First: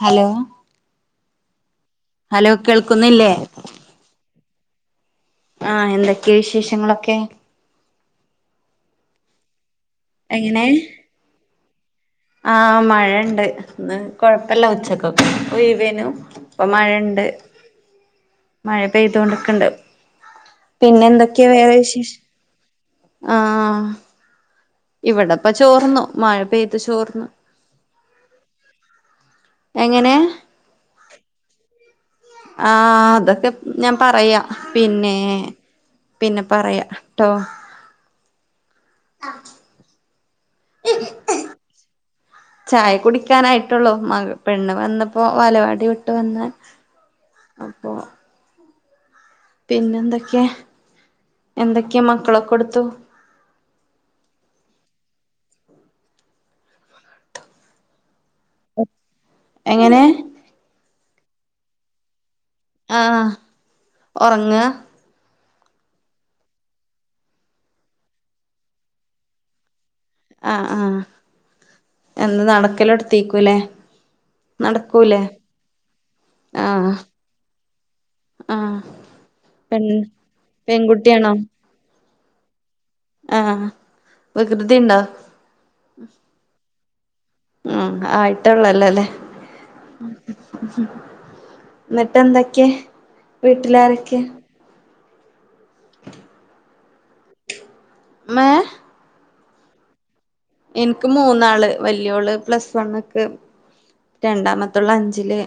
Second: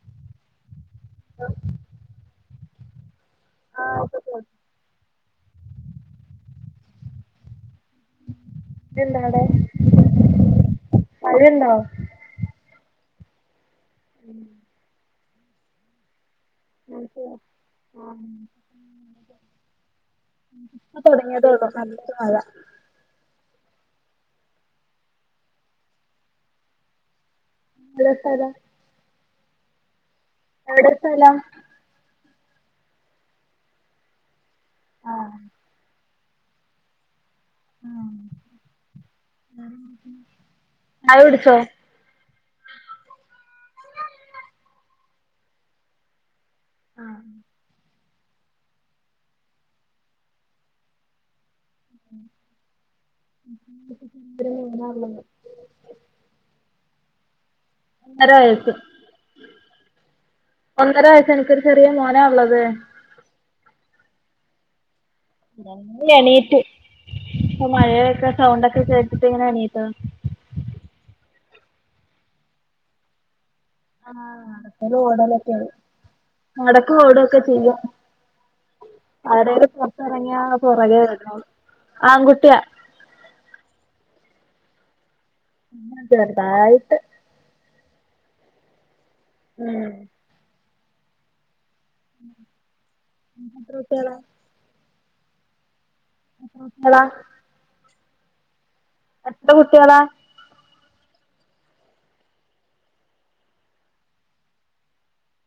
Hello [unintelligible] hello കേൾക്കുന്നില്ലേ [unintelligible] ആഹ് എന്തൊക്കെ വിശേഷങ്ങളൊക്കെ ജ്ജ് ണ്ടവടെ എങ്ങനെ മഴണ്ടോ ആഹ് മഴണ്ട് ഇന്ന് കൊഴപ്പല്ല ഉച്ചക്കൊക്കെ ഒയിവേനു ഇപ്പൊ മഴണ്ട് മഴ പെയ്തോണ്ടിക്ക്‌ണ്ട് പിന്നെ ഇപ്പൊ എന്തൊക്കെയാ തുടങ്ങിയതേയുള്ളൂ വേറെ നല്ല വിശേഷം? മഴ ആഹ് ഇവിടെപ്പ ചോർന്നു മഴ പെയ്ത് ചോർന്നു എവിടെ സ്ഥലം എങ്ങനെ എവിടെ സ്ഥലം ആഹ് അതൊക്കെ ഞാൻ പറയാ പിന്നെ പിന്നെ പറയാ ട്ടോ ചായൊടിച്ചോ ചായ കുടിക്കാനായിട്ടുള്ളൂ മക പെണ്ണ് വന്ന്പ്പോ വാലവാടി വിട്ട് വന്ന് അപ്പൊ പിന്നെന്തൊക്കെ എന്തൊക്കെയാ മക്കളൊക്കെ എടുത്തു [unintelligible] നേരായോ എങ്ങനെ ഒന്നര വയസ്സ് എനിക്കൊരു ചെറിയ മോനാ ഉള്ളത് ആഹ് ഒറങ്ങ [unintelligible] ണീറ്റു ഇപ്പ മഴയൊക്കെ സൗണ്ട് ഒക്കെ കേട്ടിട്ട് ഇങ്ങനെ എണീറ്റതാ ആഹ് ആഹ് എന്താ നടക്കലൊടത്തീക്കൂല്ലേ ആഹ് നടക്കലും ഓടലൊക്കെ ആണ് ആഹ് നടക്കും ഓടൊക്കെ ചെയ്യും ആഹ് ആരേലും പെൺ പുറത്തിറങ്ങിയാ പെൺകുട്ടിയാണോ പുറകെവരണം ആങ്കുട്ടിയാ ആഹ് വികൃതിണ്ടോ ചെർതായിട്ട് ആഹ് ആയിട്ടൊള്ളല്ലോ ല്ലേ ഉം ന്നിട്ട് എന്തൊക്കെ എത്ര കുട്ടികളാ വീട്ടിലാരൊക്കെ [unintelligible] മ്മേ എത്ര കുട്ടികളാ ഇൻക്ക് മൂന്നാള് വലിയോള് പ്ലസ് വണ്ണ്ക്ക്‌ രണ്ടാമത്തോള് അഞ്ചില്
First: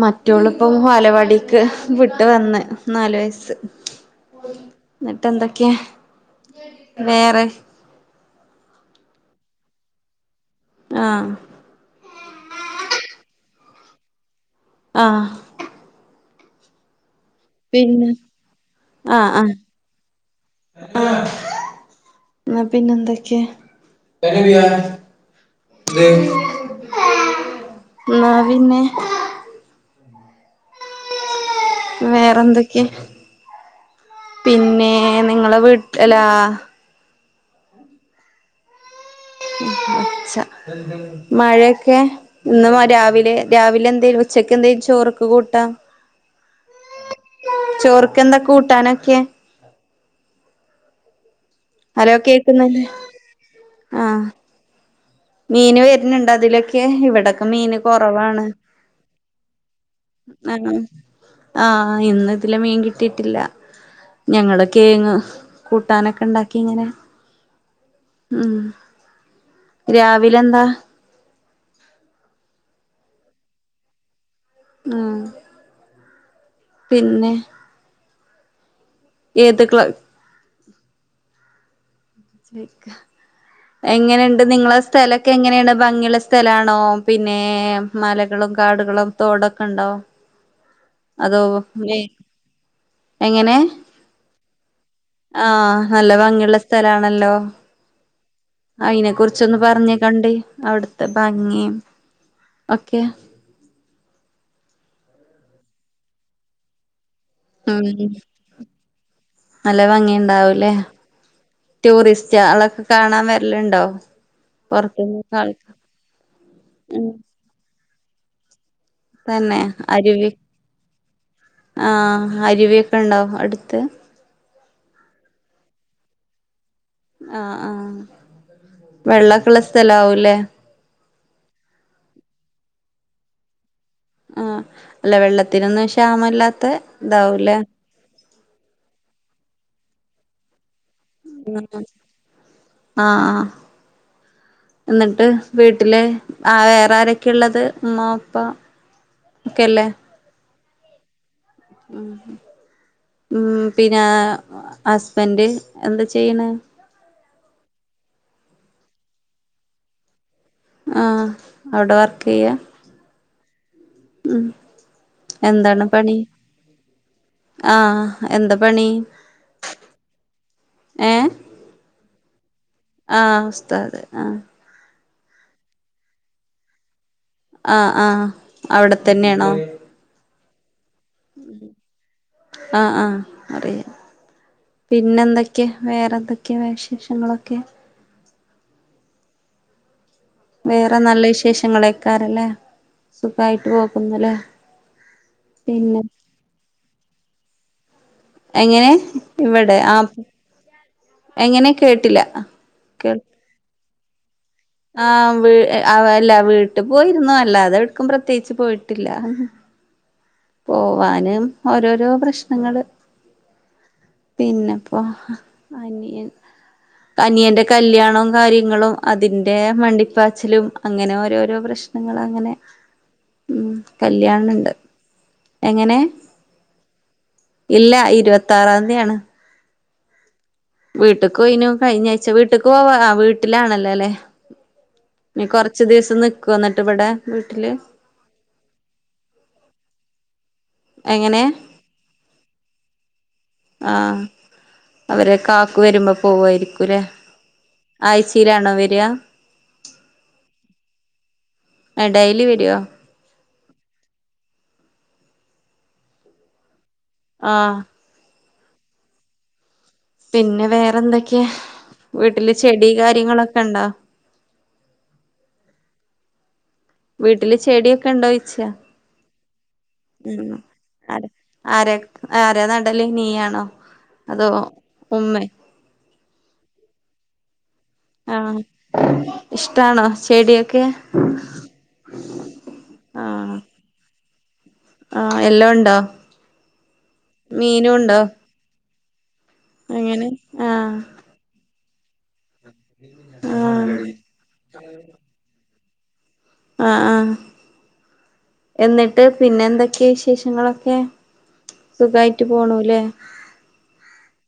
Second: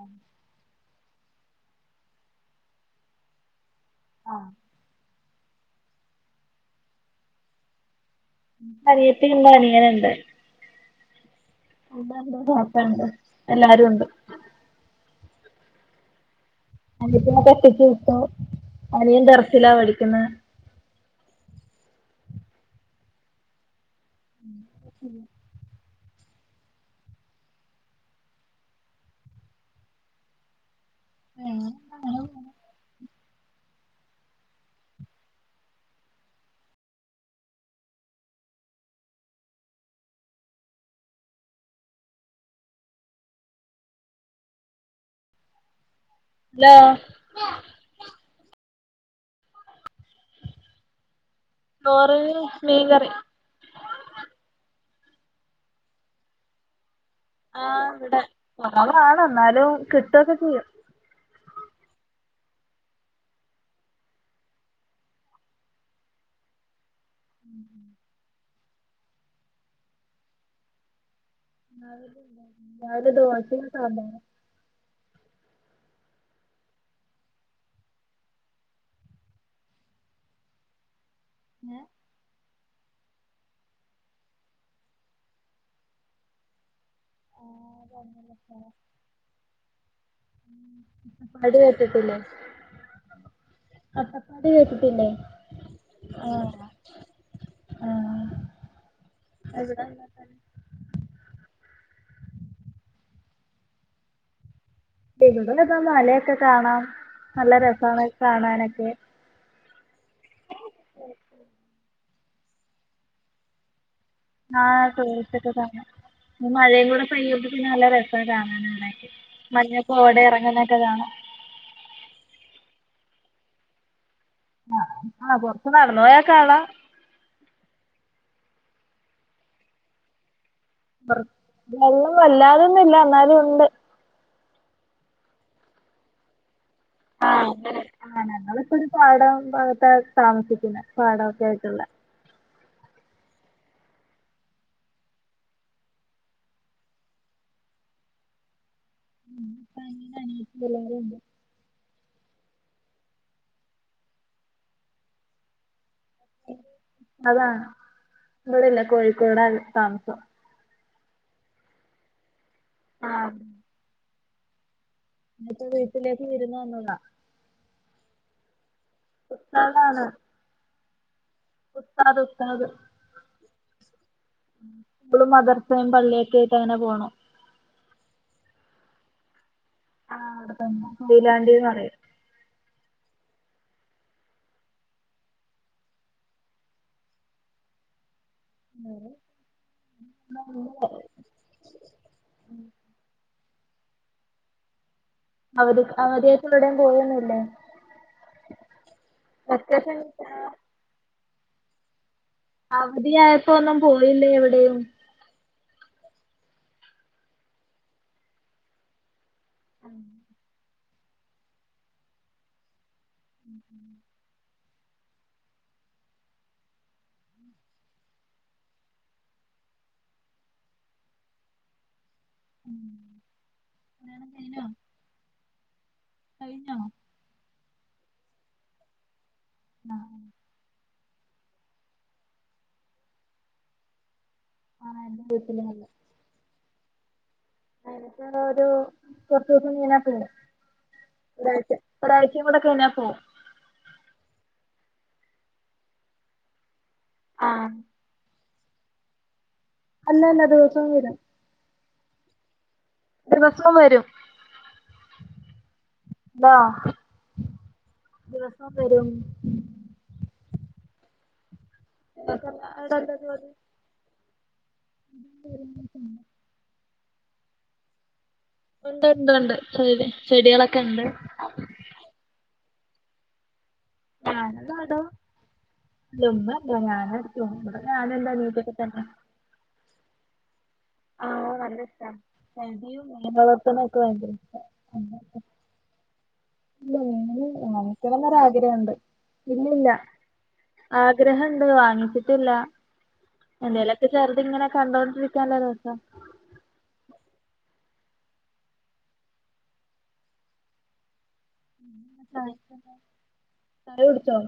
മറ്റോളിപ്പം വാലവാടിക്ക് വിട്ട് വന്ന് നാലു വയസ് എന്നിട്ട് ന്തൊക്കെ വേറെ അനിയത്തീണ്ട് അനിയനുണ്ട് ആഹ് ഉമ്മ ഉണ്ട് വാപ്പ ഉണ്ട് എല്ലാരും ഉണ്ട് ആഹ് അനത്തിനെ കെട്ടിച്ച് പിന്നെ വിട്ടു അനിയൻ ആഹ് ദർസിലാ പഠിക്കുന്നേ ആഹ് ന്നാ പിന്നെന്തൊക്കെ ന്നാ പിന്നെ ഉം വേറെന്തൊക്കെ പിന്നെ നിങ്ങളെ വീട്ട് അല്ലാ ഒച്ച മഴക്കെ ഇന്ന് രാവിലെ രാവിലെ എന്തേലും ഉച്ചക്ക് എന്തേലും ചോറ്ക്ക് കൂട്ടാ ല്ലാ ചോർക്കെന്താ കൂട്ടാനൊക്കെ? ഹലോ ചോറിന് കേക്കുന്നില്ലേ മീൻകറി ആഹ് മീന് വരുന്നുണ്ടോ അതിലൊക്കെ ഇവടെ ആഹ് ഇവടെ കൊറവാണ് എന്നാലും കിട്ടൊക്കെ ചെയ്യും ആണോ ആഹ് ഇന്ന്‌ ഇതിലെ മീൻ കിട്ടിട്ടില്ല ഞങ്ങള് കേങ്ങ് കൂട്ടാനൊക്കെ ഉണ്ടാക്കി ഇങ്ങനെ ഉം ഉം രാവിലെ എന്താ? രാവിലെ ദോശയും സാമ്പാറും ആഹ് പിന്നെ ഏതുക്കള് ഏഹ് [unintelligible] എങ്ങനെയുണ്ട് നിങ്ങളെ സ്ഥലൊക്കെ എങ്ങനെയാണ് ഭംഗിയുള്ള സ്ഥലണോ? പിന്നേ മലകളും കാടുകളും തോടൊക്കെണ്ടാവും അതോ അട്ടപ്പാടി പിന്നെയ് കേട്ടിട്ടില്ലേ എങ്ങനേ അട്ടപ്പാടി കേട്ടിട്ടില്ലേ ആഹ് നല്ല ഭംഗിയുള്ള സ്ഥലാണല്ലോ ആഹ് അയ്നെ കുറിച്ചൊന്ന് പറഞ്ഞേ കണ്ടേ അവിടുത്തെ ഭംഗിം ഓക്കെ [unintelligible] മലയൊക്കെ കാണാം നല്ല ഉം രസാണ് കാണാനൊക്കെ നല്ല ഭംഗിയുണ്ടാവൂലേ ടൂറിസ്റ്റാളൊക്കെ കാണാൻ വരലുണ്ടോ ആഹ് പുറത്തുന്നൊക്കെ ടൂറിസ്റ്റൊക്കെ ആൾക്കാ കാണാം ഈ മഴയും കൂടെ ഉം പെയ്യുമ്പ പിന്നെ നല്ല രസം കാണാനവിടെ തന്നെ മഞ്ഞകോടെ ഒക്കെ അരുവി ഇറങ്ങുന്നതൊക്കെ കാണാ ആഹ് ആരിവേപ്പ്ണ്ടോ അടുത്ത് ആഹ് ആഹ് കൊറച്ച് നടന്നു പോയാ കാണാ ആഹ് ആഹ് വെള്ളൊക്കള്ള സ്ഥല ആവുല്ലേ വെള്ളം വല്ലാതൊന്നുല്ല എന്നന്നാലും ഉണ്ട് ആഹ് അല്ല വെള്ളത്തിനൊന്നും ക്ഷാമല്ലാത്ത ആഹ് ആഹ് ഇതാവൂലേ അങ്ങനെ ഞങ്ങ [unintelligible] ഒരു പാടം ഭാഗത്ത താമസിക്കുന്നേ ഉം ആഹ് ആഹ് എന്നിട്ട് വീട്ടില് ആ വേറെ ആരൊക്കെ ഉള്ളത് ഉമ്മാ ഉപ്പാ ഒക്കെല്ലേ രണ്ടാനിയത്തി മാരുണ്ട് ഉം പിന്നെ ഹസ്ബന്റ് എന്താ ചെയ്യണ് അതാണ് ഇവിടെല്ല കോഴിക്കോടാണ് താമസം ആഹ് അവിടെ വർക്ക് ചെയ്യാ ആഹ് ഉം എന്താണ് പണി വീട്ടിലേക്ക് വിരുന്ന് വന്നതാണ് ആഹ് എന്താ പണി [unintelligible] ഏഹ് ഉസ്താദ് ഉസ്താദ് ആഹ് ഉസ്താദ് ആഹ് സ്കൂളും മദർസും പള്ളിയൊക്കെ ആയിട്ട് അങ്ങനെ പോണു ആഹ് ആഹ് അവിടെ തന്നേണോ ആഹ് അവിടെ തന്നെ കൊയിലാണ്ടിന്ന് പറയും ആഹ് ആഹ് അറിയാ പിന്നെ എന്തൊക്കെ വേറെ എന്തൊക്കെയ വിശേഷങ്ങളൊക്കെ. വേറെ വേറെ നല്ല വിശേഷങ്ങളയ്ക്കാരംല്ലേ സുഖായിട്ട് പോക്കുന്നല്ലേ. അവര് അവധിയായിട്ട് ഇവിടയും പോയൊന്നുല്ലേ. എങ്ങനെ ഇവിടെ ആഹ് എങ്ങനെ കേട്ടില്ല. കേൾ അവധിയായപ്പോ ഒന്നും പോയില്ലേ എവിടെയും. ആഹ് വീ അല്ല വീട്ടിൽ പോയിരുന്നു അല്ല അത എടുക്കും പ്രത്യേകിച്ച് പോയിട്ടില്ല. ആഹ് പോവാനും ഓരോരോ പ്രശ്നങ്ങള് ഉം ഉം പിന്നെപ്പോ അനിയൻ. അനിയന്റെ കല്യാണവും കാര്യങ്ങളും അതിന്റെ മണ്ടിപ്പാച്ചലും അങ്ങനെ ഓരോരോ പ്രശ് ഞങ്ങളങ്ങനെ ഉം കല്യാണം കഴിഞ്ഞോ കല്യാണണ്ട്. എങ്ങനെ കഴിഞ്ഞോ ഇല്ല ഇരുപത്തറാന്തിയാണ്. ആഹ് വീട്ടകൊയിനു കഴിഞ്ഞ ആഴ്ച്ച വീട്ടക്ക് പോവാ അ വീട്ടിലാണല്ലോ ല്ലെ. ആ എന്റെ ഇനി വീട്ടിലല്ല കൊറച്ച ദിവസം നിക്കോ എന്നിട്ട് ഇവിടെ വീട്ടില്. [unintelligible] ഒരു കുറച്ചുസം ഇങ്ങനെ [unintelligible] എങ്ങനെ ഒരാഴ്ച ഒരയച്ചേക്കൂടെ കയിഞ്ഞ പോവും. ആഹ അവരെ കക്കു വരുമ്പോ പോവായിരിക്കൂല്ലേ ആ ആയി തീരാണോ വര്യ അല്ലല്ല ദിവസവും വരും. ആ ഡെലി വരോ ദിവസവും വരും [unintelligible] ആഹ് ദിവസം വരും. പിന്നെ വേറെ എന്തൊക്കെയ നിങ്ങക്ക് വീട്ടില് ചെടി അവിടെ എന്താ ജോലി കാര്യങ്ങളൊക്കെ ഉണ്ടോ. [inaudible] വീട്ടില് ചെടിയൊക്കെ ണ്ടൊയി ഉണ്ട് ഉണ്ട് ഉണ്ട് ചെ ചെടികളൊക്കെ ഉണ്ട്. ആര ആര ആരാ നണ്ടല്ലേ നീ ആണോ. ഞാനു നടു [unintelligible] ആഹ് ഇഷ്ടാണോ ചെടിയൊക്കെ ആഹ് നല്ല ഇഷ്ട [unintelligible] മീൻ ആഹ് പ്രവർത്തന ഒക്കെ ഭയങ്കര ഇഷ്ട ആഹ് എല്ലാം ഉണ്ടോ [unintelligible] മീനും ഉണ്ടോ [unintelligible] ണ്ട് ഇല്ലല്ല അങ്ങനെ ആഹ് ആഗ്രഹുണ്ട് വാങ്ങിച്ചിട്ടില്ല. ആഹ് എന്തേലൊക്കെ ചെറുത ഇങ്ങനെ കണ്ടോണ്ടിരിക്കാനല്ലരസം ആഹ് ആഹ് എന്നിട്ട് പിന്നെ എന്തൊക്കെയ വിശേഷങ്ങളൊക്കെ. സുഖായിട്ട് പോണു ല്ലെ ചായ കുടിച്ചോ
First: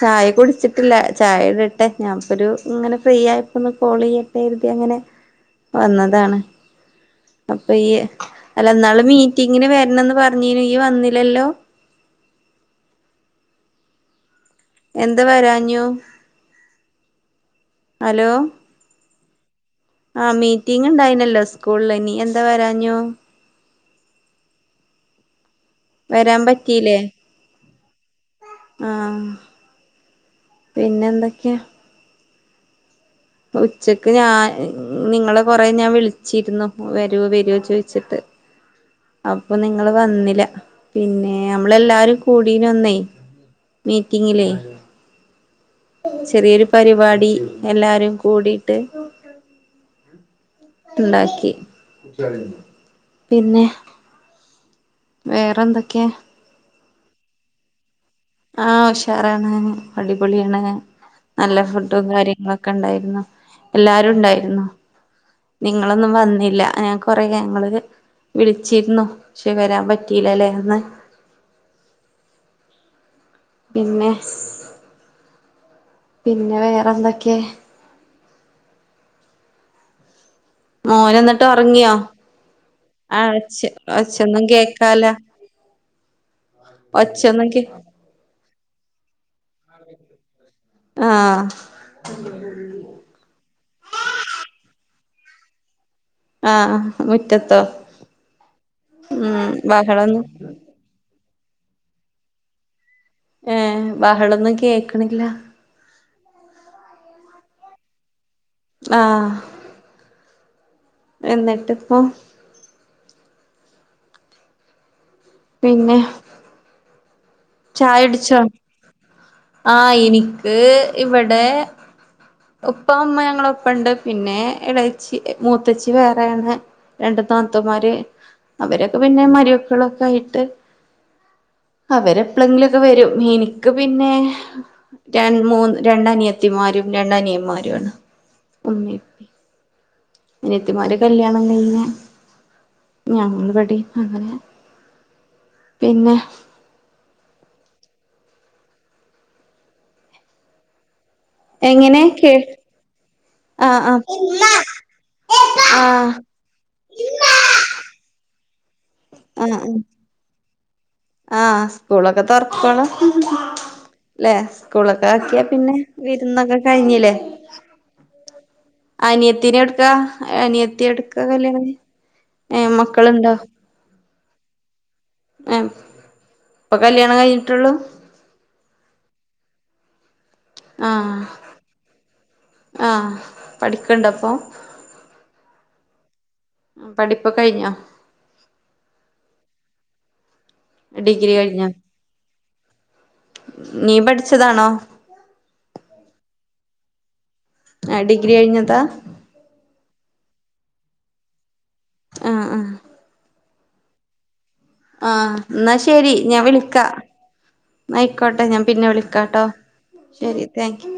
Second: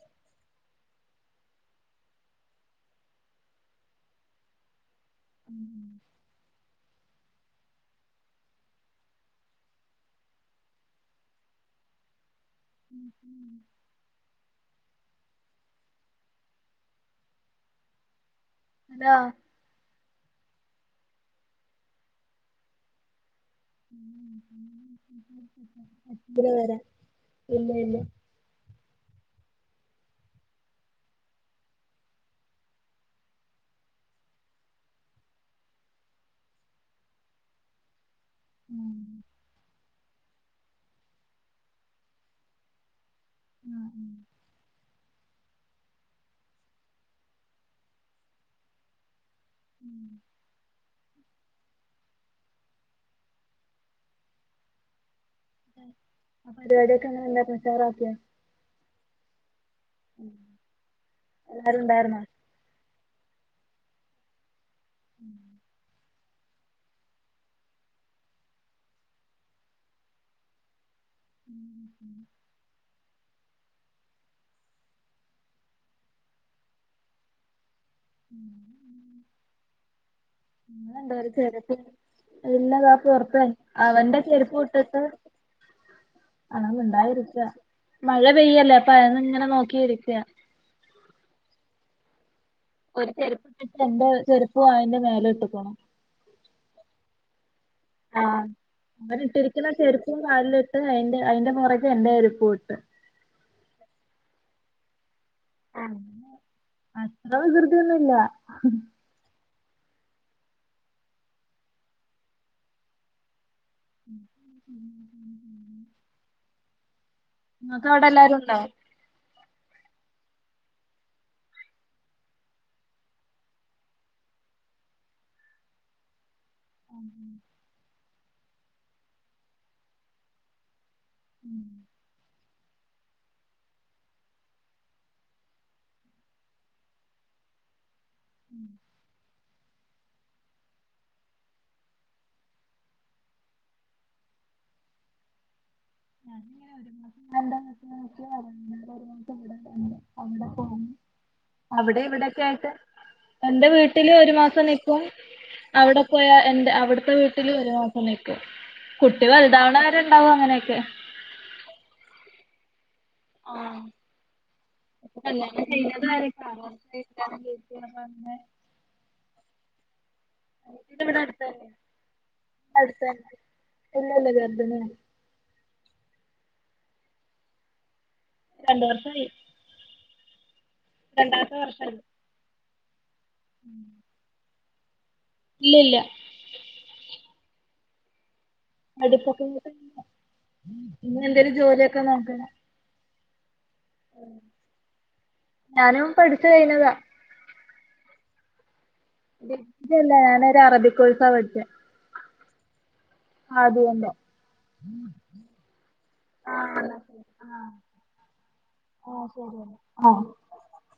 ചായ കുടിച്ചിട്ടില്ല ചായ ഇടട്ടെ ഞാൻപ്പൊ ഒരു ഇങ്ങനെ ഫ്രീ ആയപ്പോ ഒന്ന് കോൾ ചെയ്യട്ടെര്തി അങ്ങനെ വന്നതാണ്. പ്പയ്യി അല്ല എന്നാള് മീറ്റിങ്ങിന് വരണന്ന് പറഞ്ഞിനു യ്യി വന്നില്ലല്ലോ. [inaudible] എന്താ വരാഞ്ഞു. ഹലോ. ഹലോ ആഹ മീറ്റിങ് ഉണ്ടായിനല്ലോ സ്കൂളിൽ നി എന്താ വരാഞ്ഞു. വരാൻ [unintelligible] ഇല്ല ല്ല ആഹ്‌ പിന്നെന്തൊക്കെയാ ഉച്ചക്ക് ഞാ നിങ്ങളെ കൊറെ ഞാൻ വിളിച്ചിരുന്നു വെരോ വെരോ ചോയി ച്ചിട്ട് ഉം അപ്പൊ നി ങ്ങള് വന്നില്ല പിന്നെ മ്മളെല്ലാരും കൂടിന ന്നേ ഉം ഉം മീറ്റിങ്ങിലേ ചെറിയൊരു പരിപാടി എല്ലാരും കൂടിട്ട് ണ്ടാക്കി പിന്നെ വേറെന്തൊക്കെ എല്ലാരോക്കെ എങ്ങനെ [unintelligible] ഉഷാറാക്കിയോ ആഹ് ഷാറാണ് അടിപൊളിയാണ് നല്ല എല്ലാരും ഫുഡും ഉണ്ടായിരുന്നോ കാര്യ ഇമ്മക്കെണ്ടായിരുന്നു എല്ലാരു ണ്ടായിരുന്നു. നിങ്ങള ന്നും വന്നില്ല ഞൻ കൊറേ ഞമ്മള് ക് വിളിച്ചിരുന്നു ക്ഷെ വരാൻ പറ്റീലലേ ന്ന്. [inaudible] പിന്നെ.. പിന്നെ വേറെന്തൊക്കെ. [unintelligible] മോന് എന്നിട്ട് ഉറങ്ങിയോ ഇല്ലതാ ആഹ് പൊറത്ത് ഒച്ച അവന്റെ ഒച്ചൊന്നും ചെരുപ്പിട്ട് ട്ട് കേക്കാല അങ്ങനൊന് ണ്ടായിരിക്ക ഒച്ചൊന്നും കേ മഴ പെയ്യല്ലേ അപ്പ അയൊന്ന്ങ്ങനെ നോക്കിരിയ്ക്ക. ആഹ് ചെരുപ്പിട്ടിട്ടെന്താഎന്റെ ചെരുപ്പ് അയി ന്റെ മേലട്ട്ക്ക്‌ണു ആഹ് മുറ്റത്തോ ആഹ് ഉം നട്ഇട്ടിരിക്കുന്ന ചെരുപ്പും ബഹളൊന്നും കാൽല് ന്റെ അയിന്റെ ആതിൻ്റ പുറകൊ എന്റെ ചൊരുപും ഉണ്ട്. ഏഹ്.. ബഹളൊന്നുംകേക്ക്ണില്ല. അത്ര വികൃർതീയൊന്നുല്ല. ആഹ്. എന്നിട്ട്പ്പം [inaudible] പിന്നേ. നിങ്ങക്ക് അവിടെ എല്ലാരും ചായുടിച്ചോ ഉണ്ടോ ആഹ് എനിക്ക് ഇവടെ. ഉപ്പ ഒമ്മ ഞങ്ങളൊപ്പണ്ട് പിന്നെ എളേച്ചി മൂത്തച്ചി വേറെയാണ്. രണ്ടു താത്തമാര് അവരൊക്കെ പിന്നെ മരൊക്കളൊക്കായിട്ട്. [inaudible] അവരെ പ്ലങ്കിലൊക്കെ വരും എനിക്ക് പിന്നെ ര മൂന്ന് രണ്ടനിയത്തിമാരും രണ്ടനിയമാരുംഇപ ഇമ്മിം. നിയത്തിമാര് കല്യാണം കയിഞ്ഞ് ഞങ്ങളവ്‌ടെ അങ്ങനെ. പിന്നെ ഒരു മാസം രണ്ട് മാസം നോക്കിയ അന്നേരം ഒരു മാസം ഇവിടെ അവിടെയും പോവും എങ്ങനെ കേട്ട് എന്റെ വീട്ടില് ഒരു മാസം നിക്കും അവിടെ ആഹ് പോയാ ന്റെ അവിടുത്തെ വീ ട്ടില് ഒരു മാസം നിക്കും കുട്ടിള് വൽ താവണവരെണ്ടാവും അങ്ങനെയൊക്കെ. ആഹഹ് സ്കൂളൊക്കെ തുറക്കൊളം. ഹ് ഹ് ആ ല്ലെ സ്കൂളൊക്കെ ഇപ്പൊ ആക്കിയാ കല്യാണം പിന്നെ കഴിഞ്ഞത് വരെ വിരുന്നൊക്കെ കയിഞ്ഞിലെ. അനിയത്തിനെവ്‌ട്ക്കാ അനിയത്തിട് ഇവിടെ ക്ക അടുത്ത് കല്യാൺ തന്നെ ഏ മക്കളുണ്ടോ? ഇല്ലാ ല്ല ചെറുതനൊ ആഹ്‌ ഇപ്പൊ കല്യാണം കഴിഞ്ഞിട്ടുള്ളൂ? രണ്ടു വർഷായി. ആഹ്‌ വർഷമായി ആഹ്‌ പഠിക്കണ്ടപ്പൊ? ഇല്ല ല്ല പഠിപ്പ്‌ കയിഞ്ഞോ? അടിപ്പൊക്ക ഇന്ന ഡിഗ്രി എന്ത ഒരു കഴിഞ്ഞോ ജോലിയൊക്കെ നോക്ക നീ പഠിച്ചതാണോ? ഞാനും പഠിച്ചു കഴിഞ്ഞതാ. ആ ഡിഗ്രി കഴിഞ്ഞതാ. ഡിഗ്രി അല്ല ഞാനൊരു അറബി കോഴ്സ പഠിച്ചത്. ആ ആ ആ അത് തന്നെ ആഹ ന്നാ ശെരി ഞാൻ ആ വിളിക്ക എന്നാ ശരി ആയിക്കോട്ടെ ഞാൻ പിന്നെ ആ വിളിക്കാട്ടോ ശരി എന്നാൽ ആ ശരി താങ്ക് യു